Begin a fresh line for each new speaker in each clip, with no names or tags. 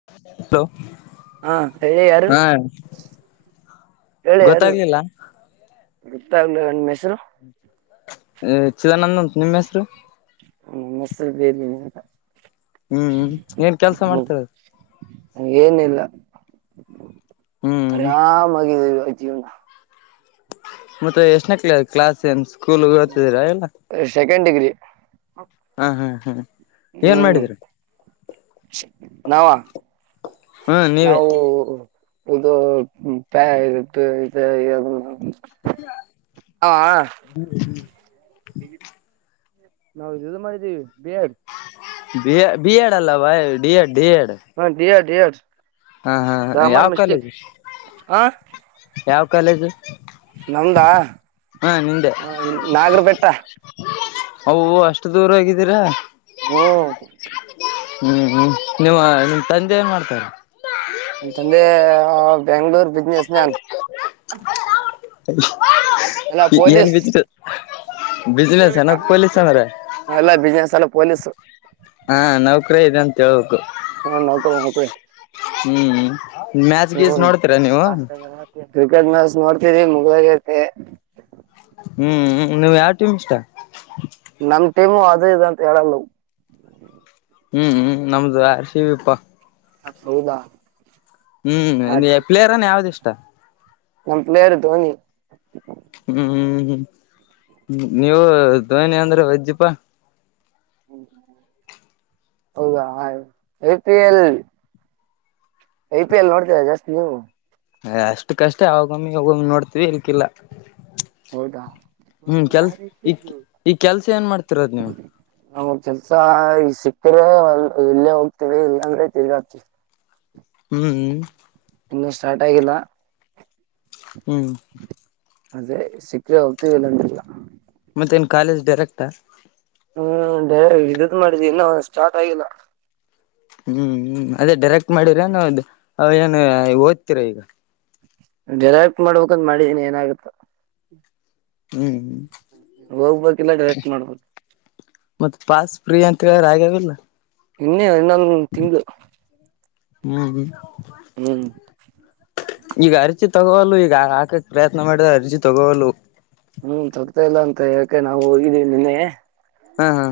[inaudible]
ಹಾ ಹೇ ಯಾರು
ಹಾ ಗೊತ್ತಾಗ್ಲಿಲ್ಲ.
ಗಿಲ್ಲ ನಿಮ್ಮ ಹೆಸರು
ಚಿದಾನಂದಂತ ನಿಮ್ಮ ಹೆಸರು
ನಮ್ಮ ಹೆಸರು [unintelligible]
ಹ್ಮ್ ಏನ್ ಕೆಲಸ ಮಾಡ್ತರೀ.
ಏನಿಲ್ಲ
ಹ್ಮ್
ಆರಾಮಗಾಗಿದೆ ಜೀವನ.
ಮತ್ತೆ ಎಷ್ಟನೆ ಕ್ಲಾಸ್ ಏನ್ ಸ್ಕೂಲ್ ಓತಿದೀರಾ ಏನ್
ಸೆಕೆಂಡ್ ಡಿಗ್ರಿ.
ಹಾ ಹಾ ಹಾ ಏನ್ ಮಾಡಿದ್ರಿ.
ನಾವ
ಹ್ಮ್ ನೀವೇ
ನಾವು [unintelligible] [unintelligible]
[unintelligible]
ನಾವು ಇದು ಮಾಡಿದ್ದೀವಿ ಬಿ ಎಡ್
ಬಿ ಎಡ್ ಅಲ್ಲವ D Ed D Ed
D Ed, D Ed
ಹಾ ಹಾ ಯಾವ ಕಾಲೇಜು
ಹಾ
ಯಾವ ಕಾಲೇಜು.
ನಮ್ದಾ
ಹಾ ನಿಂದೆ
ನಾಗರ ಬೆೆಟ್ಟ.
ಅವು ಅಷ್ಟು ದೂರ ಹೋಗಿದೇರ.
ಹು.
ಹ್ಮ್ ಹ್ಮ್ ನಿಮ್ಮ ನಿಮ್ಮ್ ತಂದೆ ಏನ್ ಮಾಡ್ತಾರೆ.
ನಮ್ಮ ತಂದೆ ಬೆಂಗಳೂರು ಬಿಸ್ನೆಸ್ ಮ್ಯಾನ್.
ಏನ್ ಬಿಸ್
ಅಲ್ಲ ಬಿಸ್ನಸ್ ಅಲ್ಲ ಪೊಲೀಸ್.
ಹಾ ನೌಕರ ಇದೆ ಅಂತ ಹೇಳಬೇಕು.
[unintelligible]
ಹ್ಮ್ ಮ್ಯಾಚ್ ಗೀಸ್
ಹ್ಮ್
ನೋಡ
ಕ್ರಿಕೆಟ್ ಮ್ಯಾಚ್ ನೋಡ್ತೀರಿ ಮುಗಿದುಹೊಗೈತೆ
ಹ್ಮ್ ನೀವ್ ಯಾವ ಟೀಮ್ ಇಷ್ಟ.
ನಮ್ ಟೀಮು ಅದು ಇದು ಅಂತ ಹೇಳಲ್ಲ.
ಹ್ಮ್ ಹ್ಮ್ ನಮ್ದು ಆರ್ ಸಿ ಬಿ ಪಾ
ಹ ಹೌದಾ
ಹ್ಮ್ ಪ್ಲೇಯರ್ ಯಾವ್ದ ಇಷ್ಟ
ನಮ್ಮ್ ಪ್ಲೇಯರ್ ಧೋನಿ.
ಹ್ಮ್ ಹ್ಮ್ ಹ್ಮ್ ನೀವು ಧೋನಿನ್ ಅಂದ್ರೆ ವಜ್ಜೀಪ.
ಹೌದಾ I P L I P L ನೋಡ್ತೀರಾ ಜಾಸ್ತಿ ನೀವು.
ಅಷ್ಟುಕ್ಕೇ ಅ ಷ್ಟೇ ಅವಾಗೊಮ್ಮಿ ಇವಗೊಮ್ಮೆ ನೋಡ್ತಿವಿ ಈಗ ಇಲ್ಲ
ಹೌದಾ
ಹ್ಮ್ ಕೆಲ್ಸ ಈ ಈ ಕೆಲ್ಸ ಏನ್ ಮಾಡ್ತಿರೋದ್ ನೀವು
ನಾ ಕೆಲ್ಸಾ ಈ ಸಿಕ್ತ್ರೆ ಇಲ್ಲೇ ಹೋಗ್ತವಿ ಇಲ್ಲಾಂದ್ರೆ ತಿರ್ಗ
ಹ್ಮ್
ಇನ್ನು ಸ್ಟಾರ್ಟ್ ಆಗಿಲ್ಲ.
ಹ್ಮ್
ಅದೇ ಸಿಕ್ರೆ ಹೋಗ್ತೀವಿ ಇಲ್ಲ ಅಂದ್ರೆ ಇಲ್ಲ.
ಮತ್ತ ಏನ್ ಕಾಲೇಜ್ ಡೈರೆಕ್ಟ.
ಹ್ಮ್ ಡೇ ಇದದ ಮಾಡಿದ ಇನ್ನು ಸ್ಟಾರ್ಟ್ ಆಗಿಲ್ಲ.
ಹ್ಮ್ ಹ್ಮ ಅದೇ ಡೈರೆಕ್ಟ್ ಮಾಡಿರ ನ ಏನು ಓದ್ತಿರಾ ಈಗ.
ಡೈರೆಕ್ಟ್ ಮಾಡಬೇಕಂದ್ ಮಾಡಿನ ಇನ್ನ ಏನ ಆಗುತ್ತ.
ಹ್ಮ್.
ಹೋಗ್ಬೇಕಿಲ್ಲ ಡೈರೆಕ್ಟ್ ಮಾಡ್ಬೇಕು
ಮತ್ತೆ ಪಾಸ್ ಫ್ರೀ ಅಂತ ಹೇಳ್ಯಾರ ಆಗ್ಯಾವ ಇಲ್ಲ.
ಇನ್ನೇ ಇನ್ನೊಂದ ತಿಂಗ
ಹ್ಮ
ಹ್ಮ್
ಈಗ ಅರ್ಜಿ ತಗೋ ವಲ್ವು ಈಗ ಹಾಕಕ್ ಪ್ರಯತ್ನ ಮಾಡಿದ್ರ ಅರ್ಜಿ ತಗೋ ವಲ್ವು.
ಹ್ಮ್ ತೊಗತಾ ಇಲ್ಲ ಅಂತ ಹೇಕೆ ನಾವು ಹೋಗಿದ್ದೀವಿ ನಿನ್ನೆ.
ಹಾ ಹಾ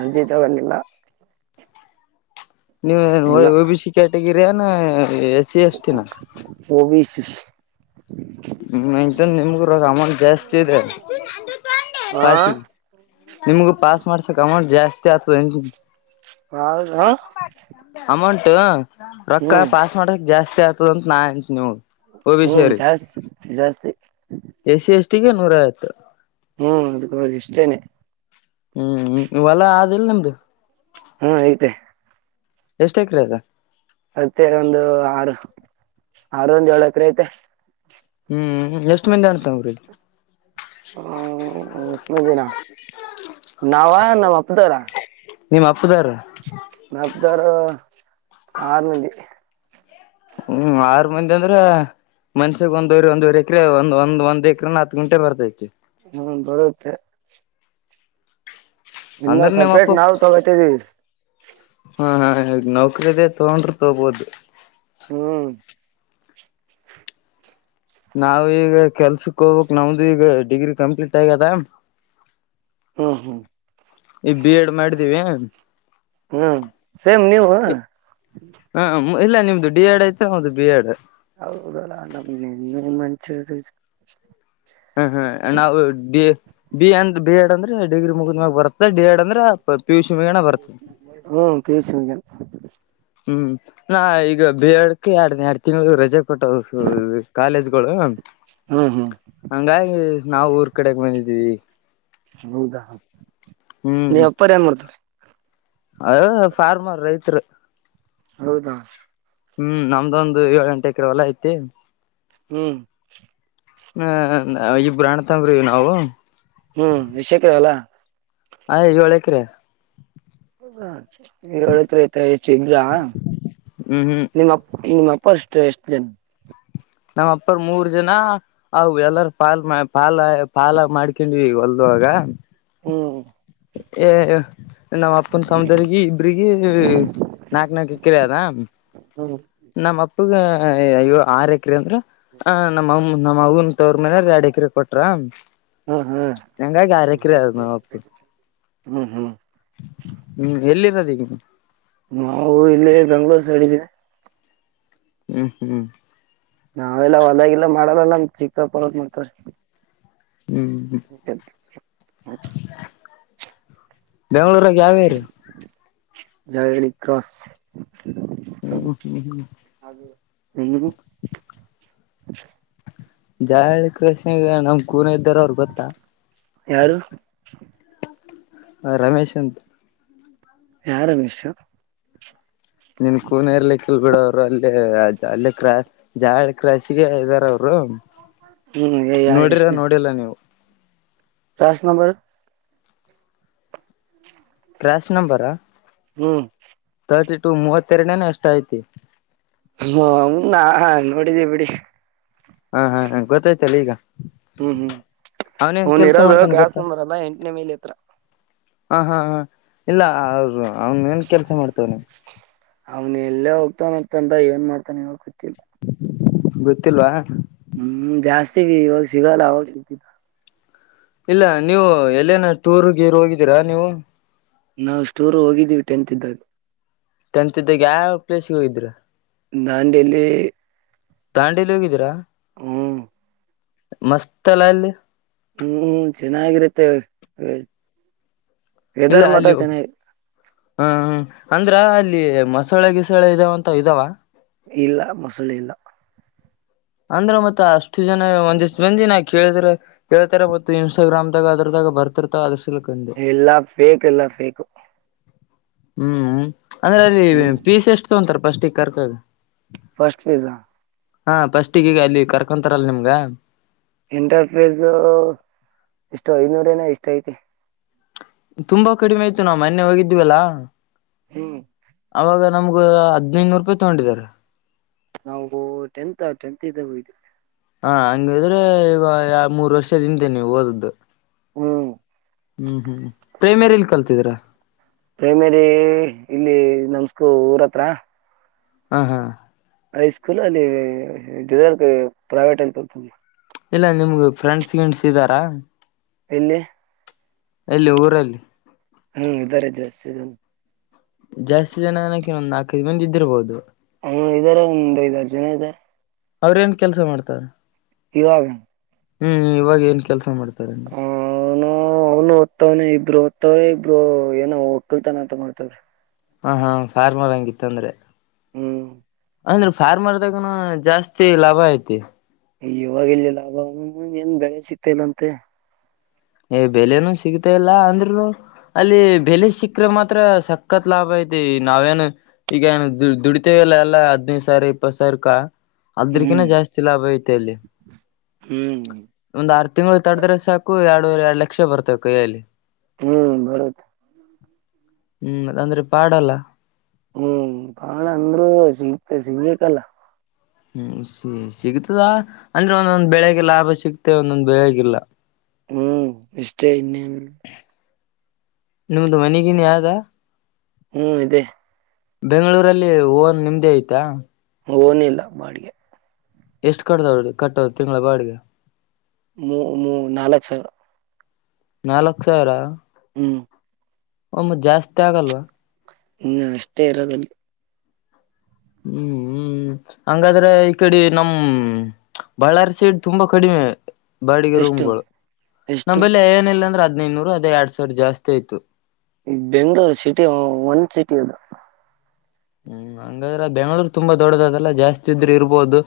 ಅರ್ಜಿ ತಗೊಂಡಿಲ್ಲ. ಇನ್ನು
ನೀವ ಬಿ ಸಿ ಕ್ಯಾಟಗಿರಿ ಅನ ಎಸ್ ಸಿ ಎಸ್ ಟಿ ನಾ.
ಓ ಬಿ ಸಿ.
ಹ್ಮ ಇಂತ ನಿಮಗೂ ಅಮೌಂಟ್ ಜಾಸ್ತಿ ಇದೆ
ಹಾ
ಪಾಸಿಗೆ [unintelligible] ನಿಮಗೂ ಪಾಸ್ ಮಾಡ್ಸಕ್ ಅಮೌಂಟ್ ಜಾಸ್ತಿ ಆಗ್ತದ ಅಂತೀನಿ.
ಹಾ
ಅಮೌಂಟ್ ರೊಕ್ಕ
ಹ್ಮ್
ಪಾಸ್ ಮಾಡಕ್ ಜಾಸ್ತಿ ಆಗ್ತದ ಅಂತ ನಾ ಅಂತೀನಿ ನೋಡ್.
ಹ್ಮ್ ಜಾಸ್ತಿ ಜಾಸ್ತಿ.
ಎ ಸಿ ಎಸ್ಟಿಗಿ ನೂರ ಐವತ್ತು.
ಹ್ಮ್ ಅದ್ಕ ಹೋಗಿ ಇಷ್ಟೇನೆ.
ಹ್ಮ್ ಹೊಲ ಅದಿಲ್ಲ ನಿಮ್ದು.
ಹ್ಮ ಐತೆ.
ಎಷ್ಟು ಎಕ್ರೆ ಆದ.
ಮತ್ತೆ ಒಂದು ಆರು ಆರು ಒಂದ ಏಳ ಎಕರೆ ಐತೆ.
ಹ್ಮ್ ಎಷ್ಟು ಮಂದಿ ಅಣ್ಣತಮ್ಮಂದಿರು.
ಹ್ಮ ಎಸ್ಟು ಮಂದಿನ ನಾವ ನಮ್ಮ ಅಪ್ಪನೋರ.
ನಿಮ್ ಅಪ್ಪದೂರು
ನಮ್ ಅಪ್ಪದೋರು ಆರು ಮಂದಿ.
ಹ್ಮ್ ಆರು ಮಂದಿ ಅಂದ್ರ. ಮನುಷ್ಯಗ ಒಂದ್ವರಿ ಒಂದ್ವರೆ ಎಕರೆ ಒಂದ ಒಂದ್ ಎಕ್ರೆ ಹತ್ ಗುಂಟೆ ಬರ್ತೈತಿ.
ಹ್ಮ ಬರುತ್ತೆ. ಇನ್ನ
ಅಂದ್ರೆ ನಿಮ್ ಅಪ್ಪ.
ಸಪ್ರೇಟ್ ನಾವು ತಗೋತಿದೀವಿ
ಹಾ ಹಾ ಈ ನೌಕರಿದೇ ತಗೊಂಡ್ರೆ ತಗಬೋದು.
ಹ್ಮ್
ನಾವ ಈಗ ಕೆಲ್ಸಕ್ ಹೋಗ್ ಬೇಕು ನಮ್ದು ಈಗ ಡಿಗ್ರಿ ಕಂಪ್ಲೀಟ್ ಆಗ್ಯದ.
ಹ್ಮ ಹ್ಮ
ಈ ಬಿ ಎಡ್ ಮಾಡಿದ್ದೀವಿ.
ಹ್ಮ್ ಸೇಮ್ ನೀವು.
ಹ ಇಲ್ಲ ನಿಮ್ದು ಡಿ ಎಡ್ ಆಯ್ತಾ ನಮ್ದದು ಬಿ ಎಡ್.
ಹೌದಲ್ಲಾ ನಮ್ ನಿನ್ನ [unintelligible]
ಹ್ಮ್ ಹ್ಮ್ ನಾವು ಬಿ ಬಿ ಅಂದ ಬಿ ಎಡ್ ಅಂದ್ರೆ ಡಿಗ್ರಿ ಮುಗಿದ್ ಮ್ಯಾಗ ಬರತ್ತೆ. ಡಿ ಏಡ್ ಅಂದ್ರೆ ಪೀ ಯು ಸಿ ಮುಗ್ಯನ ಬರ್ತದ.
ಹೂ ಪಿಯುಸಿ ಹೋಗೆತ [inaudible]
ಹೂ ನಾ ಈಗ ಬೀಯಡತಿ ಎರಡ್ ಎರಡು ತಿಂಗಳ ರಜೆ [inaudible] ಕೊಟ್ಟರ ಓಸು ಕಾಲೇಜ್ಗಳು
ಹ್ಮ್ ಹ್ಮ್
[inaudible] ಹಂಗಾಗಿ ನಾವ ಊರ್ ಕಡೆಗೆ ಬಂದಿದ್ದೀವಿ. [inaudible]
ಹೌದಾ ನೀ ಅಪ್ಪರ ಏನ್ ಮಾಡ್ತರ? [inaudible]
ಅದ ಫಾರ್ಮರ್ ರೈತ್ರ. [inaudible]
ಹೌದಾ? [inaudible]
ಹು ನಮ್ದ ಒಂದು ಏಳು ಎಂಟೇ ಎಕರೆ ಹೊಲ ಐತಿ. [inaudible]
ಹೂ
ಹ ನಾ ಇಬ್ಬರ ಅಣ್ಣ ತಮ್ಮರ್ ಅದಿವಿ ನಾವು. [inaudible]
ಹೂ ವಿಷ ಏಕೆ ಹೊಲ? [inaudible]
ಐದ ಏಳ ಎಕರೆ. [inaudible]
ಇಲ್ಲ ಏಳ ಎಕರೆ ಐತ ಹೆಚ್ಚಗಿ ಇಲ್ಲ [inaudible]
ಹೂ ಹೂ [inaudible]
ನಿಮ್ಮಪ್ಪ ನಿಮ್ಮ ಅಪ್ಪ ಅಷ್ಟ ಎಷ್ಟು ಜನ [inaudible]
ನಮ್ಮ ಅಪ್ಪಗ ಮೂರ್ ಜನಾ [inaudible] ಆ ಎಲ್ಲಾರ ಪಾಲ್ ಪಾಲ ಪಾಲ ಮಾಡ್ಕೊಂಡ್ವಿ ಹೊಲದ ಒಳಗ [inaudible]
ಹೂ
ಏ ನಮ್ಮ ಅಪ್ಪನ ಕವ್ವಂದ್ರಿಗೀ [inaudible] [unintelligible] ಹುರಗಿ ನಾಕ ನಾಕ ಎಕರೆ ಅದಾ [inaudible]
ಹ್ಮ್
ನಮ್ಮ ಅಪ್ಪಗ ಅಯ್ಯ ಆರ [inaudible] ಎಕರೆ ಅಂದ್ರ ಆ ನಮ್ಮ ಅಮ್ಮ ನಮ್ಮ ಅವ್ವನ ತವರ ಮನೆ ಅವರ ಎರಡ್ ಎಕ್ರೆ ಕೊಟ್ರ. [inaudible]
ಹ ಹ
ಹಂಗಾಗಿ ಆರ್ ಎಕರೆ ಅದ
[inaudible] [unintelligible]
ಹೂ ಎಲ್ಲಿರೋದ ಈಗ ನೀ. [inaudible]
ನಾವ ಇಲ್ಲಿ ಬೆಂಗ್ಳೂರ್ ಸೈಡ್ ಇದವಿ. [inaudible]
ಹೂ ಹೂ [inaudible]
ನಾವೆಲ್ಲ ಹೊಲಾದಾಗ ಗಿಲದಾಗ ಮಾಡಲ್ಲಲ್ಲ ನಮ್ಮ ಚಿಕ್ಕಪ್ಪ ಅವರ ಮಾಡ್ತಾರೆ. [inaudible]
ಹ್ಮ್
[inaudible]
ಬೆಂಗಳೂರಾಗ ಯಾವ್ ಏರಿಯಾ? [inaudible]
ಜಳವಡಿ ಕ್ರಾಸ್ [inaudible]
ಹೌದ ಏನ್? [inaudible]
ಇಲ್ಲಿಗೆ? [inaudible]
ಜಾಳ ಹಳ್ಳಿ ಕಾರ್ಸ್ ನ್ಯಾಗ ನಮ್ಮ ಕೂಡ ಇದ್ದಾರ ಅವ್ರು ಗೊತ್ತ. [inaudible]
ಯಾರು? [inaudible]
ರಮೇಶ್ ಅಂತ. [inaudible]
ಯಾ ರಮೇಶ್? [inaudible]
ನಿನ್ ಕೂನರ್ಲ್ಲ ಇರ್ಲಿಕ್ ಬಿಡ ಅವ್ರು ಅಲ್ಲೇ? [inaudible] ಅಲ್ಲೇ ಜಲ ಹಳ್ಳಿ ಕಾರ್ಸ್ ಗೇ ಇದ್ದಾರ ಅವರು. [inaudible]
ಹ್ಮ್
ನೋಡಿರ ನೋಡಿಲ್ಲ ನೀವು. [inaudible]
Last number. [inaudible]
Last number? [inaudible]
ಹೂ
ತರ್ಟಿ ಟು ಮೂವತ್ತೆರಡೇನೆ ಎಷ್ಟ ಐತಿ. [inaudible]
ಹೌನಂದಾ ನನೋಡಿದಿವಿ ಬಿಡಿ. [inaudible]
ಹಾ ಹಾ ಗೊತ್ತಾಯ್ತಲ್ಲ ಈಗ. [inaudible]
ಹ್ಮ್ ಹ್ಮ್
ಅವನೇನ್
ಇವ್ನ್
ಕೆಲ್ಸ
ಇರೋದು
ಮಾಡ್ತಾನ
ಕ್ಲಾಸ್
ಗೊತ್ತಾ
ನಂಬರ್ ಅಲ್ಲಾ ಎಂಟನೇ ಮೖಲಿ ಹತ್ರ.
ಹ ಹಾ ಹಾ ಇಲ್ಲ ಅವ್ರು ಅವ್ನು ಏನ್ ಕೆಲ್ಸ ಮಾಡ್ತವ್ನೆ.
ಅವ್ನ ಎಲ್ಲೇ ಹೋಗ್ತಾನ್ ಅಂತಂದ ಏನ್ ಮಾಡ್ತಾ ನೊ ಎನೊ ಗೊತ್ತಿಲ್ಲ.
[unintelligible] ಗೊತ್ತಿಲ್ವಾ.
ಹ್ಮ್ ಜಾಸ್ತಿ ವಿ ಇವಾಗ ಸಿಗಲ್ಲ ಅವಾಗ್ [unintelligible]
ಇಲ್ಲ ನೀವು ಎಲ್ಲೇನ ಟೂರ್ ಗೀರು ಹೋಗಿದ್ದೀರಾ ನೀವು.
ನಾವು ಸ್ಟುರು ಹೋಗಿದ್ದೀವಿ ಟೆಂತ್ ಇದ್ದಾಗ.
ಟಿಂತ್ ಇದ್ದಾಗ ಯಾವೆವ್ ಪ್ಲೇಸ್ಗೆ ಹೋಗಿದಿರ.
ದಾಂಡೆಲ್ಲಿ
ತಾಂಡೇಲಿ ಹೋಗಿದ್ದೀರಾ.
ಹ್ಮ್
ಮಸ್ತ್ ಅಲ ಅಲ್ಲಿ.
ಹ್ಮ್ ಚೆನ್ನಾಗಿರುತ್ತೆ ವೆ
ಇಲ್ಲ ಅಲ್ಲು ಆ ಅಂದ್ರ ಅಲ್ಲಿ ಮಸಳೆ ಗಿಸಳೆ ಇದಾವಂತ ಇದಾವ.
ಇಲ್ಲ ಮಸಳೆ ಇಲ್ಲ.
ಅಂದ್ರ ಮತ್ ಅಷ್ಟು ಜನ ಒಂದ್ ದಿಸ್ ಮಂದಿ ನಾ ಕೇಳಿದ್ರಿ. ಕೇಳ್ತಾರೆ ಗತ್ತು ಇನ್ಸ್ಟಾಗ್ರಾಮ್ದಾಗ ಅದ್ರ ದಾಗ ಬರ್ತ ಬರ್ತಿರ್ತವ ಅದ್ರು ಸಲುಕಾಗಿ.
ಇಲ್ಲ ಫೇಕ್ ಇಲ್ಲ ಫೇಕು.
ಹ್ಮ್ ಅಂದ್ರೆ ಅಲ್ಲಿ
ಹ್ಮ್
ಪೀಸ್ ಎಷ್ಟ ತಗೊಂತರೆ ಫಸ್ಟಿಗ್ ಕರ್ಕೊಂಡ್.
ಫಸ್ಟ್ ಪೀಸಾ.
ಹಾ ಫಸ್ಟ್ ಗೀಗ ಅಲ್ಲಿ ಕರ್ಕೊಂತಾರಲ್ಲ ನಿಮ್ಗ.
ಎಂಟರ್ಫೇಸ್ ಎಷ್ಟೋ ಐನೂರೆನ ಎಷ್ಟ ಐತೆ.
ತುಂಬಾ ಕಡಿಮೆ ಆಯ್ತು ನಾವ್ ಮೊನ್ನೆ ಹೋಗಿದ್ವಲ್ಲಾ.
ಹ್ಮ್
ಅವಾಗ ನಮ್ಗ ಹದ್ನೈದುನೂರು ರೂಪಾಯ್ ತೊಗೊಂಡಿದ್ದಾರೆ.
ನಾವು ಟೆಂತ ಟೆಂತ್ ಇದಾವಿ.
ಹಾ ಹಂಗಿದ್ರೆ ಈಗ ಯಾ ಮೂರ್ ವರ್ಷದ್ ಹಿಂದೆ ನೀವ್ ಓದಿದ್ದು.
ಹ್ಮ್
ಹ್ಮ್ ಹ್ಮ್ ಪ್ರೈಮರಿಲ್ ಕಲ್ತಿದ್ರ.
ಪ್ರೈಮರಿ ಇಲ್ಲಿ ನಮಸ್ಕೂ ಊರ್ ಹತ್ರ.
ಹಾ ಹಾ
ಹೈ ಸ್ಕೂಲ್ ಅಲ್ಲಿ ಪ್ರೈವೇಟ್ [unintelligible]
ಇಲ್ಲ ನಿಮ್ಗ ಫ್ರೆಂಡ್ಸ್ ಗಿಂಡ್ಸ್ ಇದರಾ.
ಎಲ್ಲಿ
ಎಲ್ಲಿ ಊರಲ್ಲಿ
ಹ್ಮ್ ಇದಾರೆ ಜಾಸ್ತಿ ಜನ.
ಜಾಸ್ತಿ ಜನ ಅನ್ನಕೆ ನಾಲ್ಕೈದು ಮಂದಿ ಇದ್ದಿರ್ಬೋದು.
ಹ ಇದಾರೆ ಒಂದ್ ಐದಾರ್ ಜನ ಇ
ಅವ್ರ ಏನ್ ಕೆಲ್ಸ ಮಾಡ್ತಾರೆ.
ಇವಾಗ
ಹ್ಮ್ ಇವಾಗ ಏನ್ ಕೆಲ್ಸ ಮಾಡ್ತಾರೆ.
ಹ ಅವ್ನು ಅವನು ಓದ್ತವ್ನೆ ಇಬ್ರು ಓದ್ತವ್ರೆ ಇಬ್ರು ಏನ ಒಕ್ಕಲ್ತನ ಅಂತ ಮಾಡ್ತವ್ರೆ.
ಹಾ ಹಾ ಫಾರ್ಮರ್ ಹಂಗಿತ್ತ ಅಂದ್ರೆ.
ಹ್ಮ್
ಅಂದ್ರೆ ಫಾರ್ಮರ್ದಾಗನು ಜಾಸ್ತಿ ಲಾಭ ಐತಿ
ಇವಾಗಲ್ಲಿ ಲಾಭ ಏನ್ ಬೆಳೆ ಸಿಗ್ತ ಇಲ್ಲ ಅಂತೆ
ಏ್ ಬೆಲೆನುಸಿಗತ ಇಲ್ಲ ಅಂದ್ರರುನು ಅಲ್ಲಿ ಬೆಲೆ ಸಿಕ್ಕ್ರ ಮಾತ್ರ ಸಕ್ಕತ್ ಲಾಭ ಐತಿ ನಾವೇನು ಈಗ ದುಡಿತೇವೆಲ್ಲ ಎಲ್ಲಾ ಹದ್ನದು ಸಾವಿರ ಇಪ್ಪತ್ ಸಾವಿರಕ್ಕ ಅದ್ರಕಿನ
ಹ್ಮ್
ಜಾಸ್ತಿ ಲಾಭೈತ ಅಲ್ಲಿ
ಹ್ಮ್
ಒಂದ್ ಆರ್ ತಿಂಗಳು ತಡದ್ರೆ ಸಾಕು ಎರಡುಎರಡು ಲಕ್ಷ ಬರ್ತವೆ ಕೈಯಲ್ಲಿ
ಹ್ಮ್ ಬರುತ್
ಹ್ಮ್ ಅಂದ್ರೆ ಪಾಡಲ್ಲ
ಹ್ಮ್ ಬಾಳ ಅಂದ್ರೂ ಸಿಗ್ತ ಸಿಗ್ಕ್
ಹ್ಮ್ ಸ ಸಿಗ್ತದಾ ಅಂದ್ರೆ ಒಂದೊಂದ್ ಬೆಳೆಗೆ ಲಾಭ ಸಿಗ್ತೆ ಒಂದೊಂದ್ ಬೆಳಗಿಲ್ಲ
ಹ್ಮ್ ಇಷ್ಟೇ ಇನ್ನೇನು
ನಿಮ್ದು ಮನೆಗನ್ ಯ್ದ
ಹ್ಮ ಇದೆ
ಬೆಂಗಳೂರಲ್ಲಿ ಓನ್ ನಿಮ್ದೇ ಆಯ್ತಾ
ಹನ ಇಲ್ಲ ಬಾಡಿಗೆ
ಎಷ್ಟು ಕಟ್ಟದಾವಡಿ ಕಟ್ಟದ ತಿಂಗಳ ಬಾಡಿಗೆ
ಮೂ ಮೂ ನಾಲ್ಕು ಸಾವಿರ
ನಾಲ್ಕ್ ಸಾವಿರ
ಹ್ಮ್
ಒಮ್ಮತ್ ಜಾಸ್ತಿ ಆಗಲ್ವಾ
ಹ್ಮ ಅಷ್ಟೇ ಇರೋದಲ್ಲಿ
ಹ್ಮ್ ಹ್ಮ ಹ್ಮ್ ಹಂಗಾದ್ರೆ ಈ ಕಡೆ ನಮ್ಮ ಬಳ್ಳಾರಿ ಸೈಡ್ ತುಂಬಾ ಕಡಿಮೆ ಬಾಡಿಗೆ
ಎಷ್ಟು
ರೂಮ್ಗಳು
ಎಷ್ಟು
ನಂಬಲ್ಲಿ ಏನಿಲ್ಲ ಅಂದ್ರೆ ಹದ್ದುನೂರು ಅದೇ ಎರಡ್ ಸಾವಿರ ಜಾಸ್ತಿ ಆಯ್ತು
ಈ ಬೆಂಗ್ಗಳೂರು ಸಿಟಿ ಒಂದ್ ಸಿಟಿ ಅದು
ಹ್ಮ್ ಹಂಗಾದ್ರ ಬೆಂಗ್ಳೂರ್ ತುಂಬಾ ದೊಡ್ಡದ ಅದಲ್ಲ ಜಾಸ್ತಿ ಇದ್ರೆ ಇರ್ಬೋದು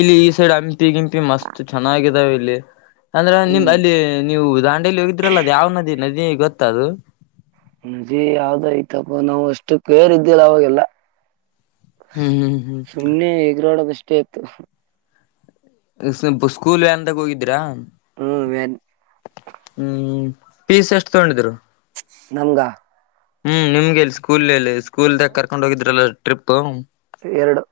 ಇಲ್ಲಿ ಈ ಸೈಡ್ ಹಂಪಿ ಗಿಂಪಿ ಮಸ್ತ್ ಚೆನ್ನಾಗಿದಾವ ಇಲ್ಲಿ ಅಂದ್ರ ನಿಮ
ಹ್ಮ್
ಅಲ್ಲಿ ನೀವು ದಾಂಡೇಲಿ ಹೋಗಿದ್ರಲ್ಲ ಅದು ಯಾವ ನದಿ ನದಿ ಗೊತ್ತ ಅದು
ನಜಿ ಯಾವ್ದ ಐ್ತಪ್ಪ ನಾವು ಅಷ್ಟು ಕೇರ್ ಇದ್ದಿಲ್ಲ ಅವಾಗೆಲ್ಲ
ಹ್ಮ್ ಹ್ಮ್
ಸುಮ್ನೆ ಎಗರಾಡದಷ್ಟೇ ಆಯ್ತು
ಸ್ವಲ್ಪ ಸ್ಕೂಲ್ ವ ಅಂದಾಗ ಹೋಗಿದ್ದೀರಾ
ಹ್ಞೂ ವನ್
ಹ್ಮ್ ಪೀಸ್ ಎಷ್ಟು ತಗೊಂಡಿದ್ರು
ನಂಗ
ಹ್ಮ್ ನಿಮ್ಗೆಲ್ಲಿ ಸ್ಕೂಲ್ಲಸ್ಕೂಲ್ದಾಗ ಕರ್ಕೊಂಡ್ ಹೋಗಿದ್ರಲ್ಲ ಟ್ರಿಪ್
ಎರಡು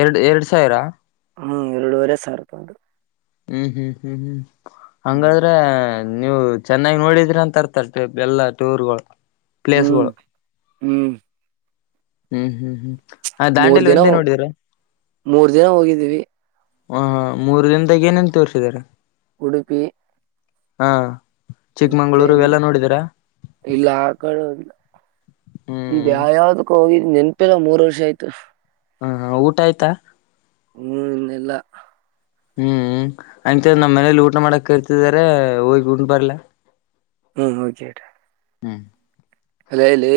ಎರಡು ಎರಡ್ ಸಾವಿರ
ಹ್ಮ್ ಎರಡುವರೆ ಸಾರತದು
ಹ್ಮ್ ಹ್ಮ್ ಹ್ಮ್ ಹ್ಮ್
ಹ್ಮ್
ಹಂಗಾದ್ರೆ ನೀವು ಚೆನ್ನಾಗಿ ನೋಡಿದ್ರಿ ಅಂತರ್ತ ಎಲ್ಲಾ ಟೂರ್ಗಳು
ಹ್ಮ್
ಪ್ಲೇಸ್ಗಳು
ಹ್ಮ್
ಹ್ಮ್ ಹ್ಮ್ ಹ್ಮ್ ಹ
ಮೂರ್
ದಾಂಡೆಲು
ದಿನ
ಒಂದೇ ನೋಡಿದ್ರ
ಮೂರ್ ದಿನ ಹೋಗಿದೀವಿ
ಹ ಹಾ ಮೂರು ದಿನದಾಗ ಏನೇನ್ ತೋರ್ರಿಸಿದಿದ್ದಾರೆ
ಉಡುಪಿ
ಹಾ ಚಿಕ್ಕಮಂಗ್ಳೂರು
ಮತ್ತೆನ್
ಇವೆಲ್ಲಾ ನೋಡಿದೀರಾ
ಇಲ್ಲ ಆ ಕಡಲ್ಲ ಇದ
ಹ್ಮ್
ಯ ಯಾವ್ದಕ್ಕ ಹೋಗಿದ್ ನೆನ್ಪಿಲ್ಲ ಮೂರ್ ವರ್ಷ ಆಯ್ತು
ಹಾ ಹ ಊಟ ಆಯ್ತಾ
ಹನ್ನೆಲ್ಲ
ಹ್ಮ್ ಅಂತ ನಮ್ಮ್ ಮನೇಲಿ ಊಟ ಮಾಡಕ್ ಕರ್ತಿದಿದ್ದಾರೆ ಹೋಗಿ ಉಂಂಡ್ ಬರ್ಲ
ಹ್ಮ್ [unintelligible]
ಹ್ಮ್
ಅಲಲಿ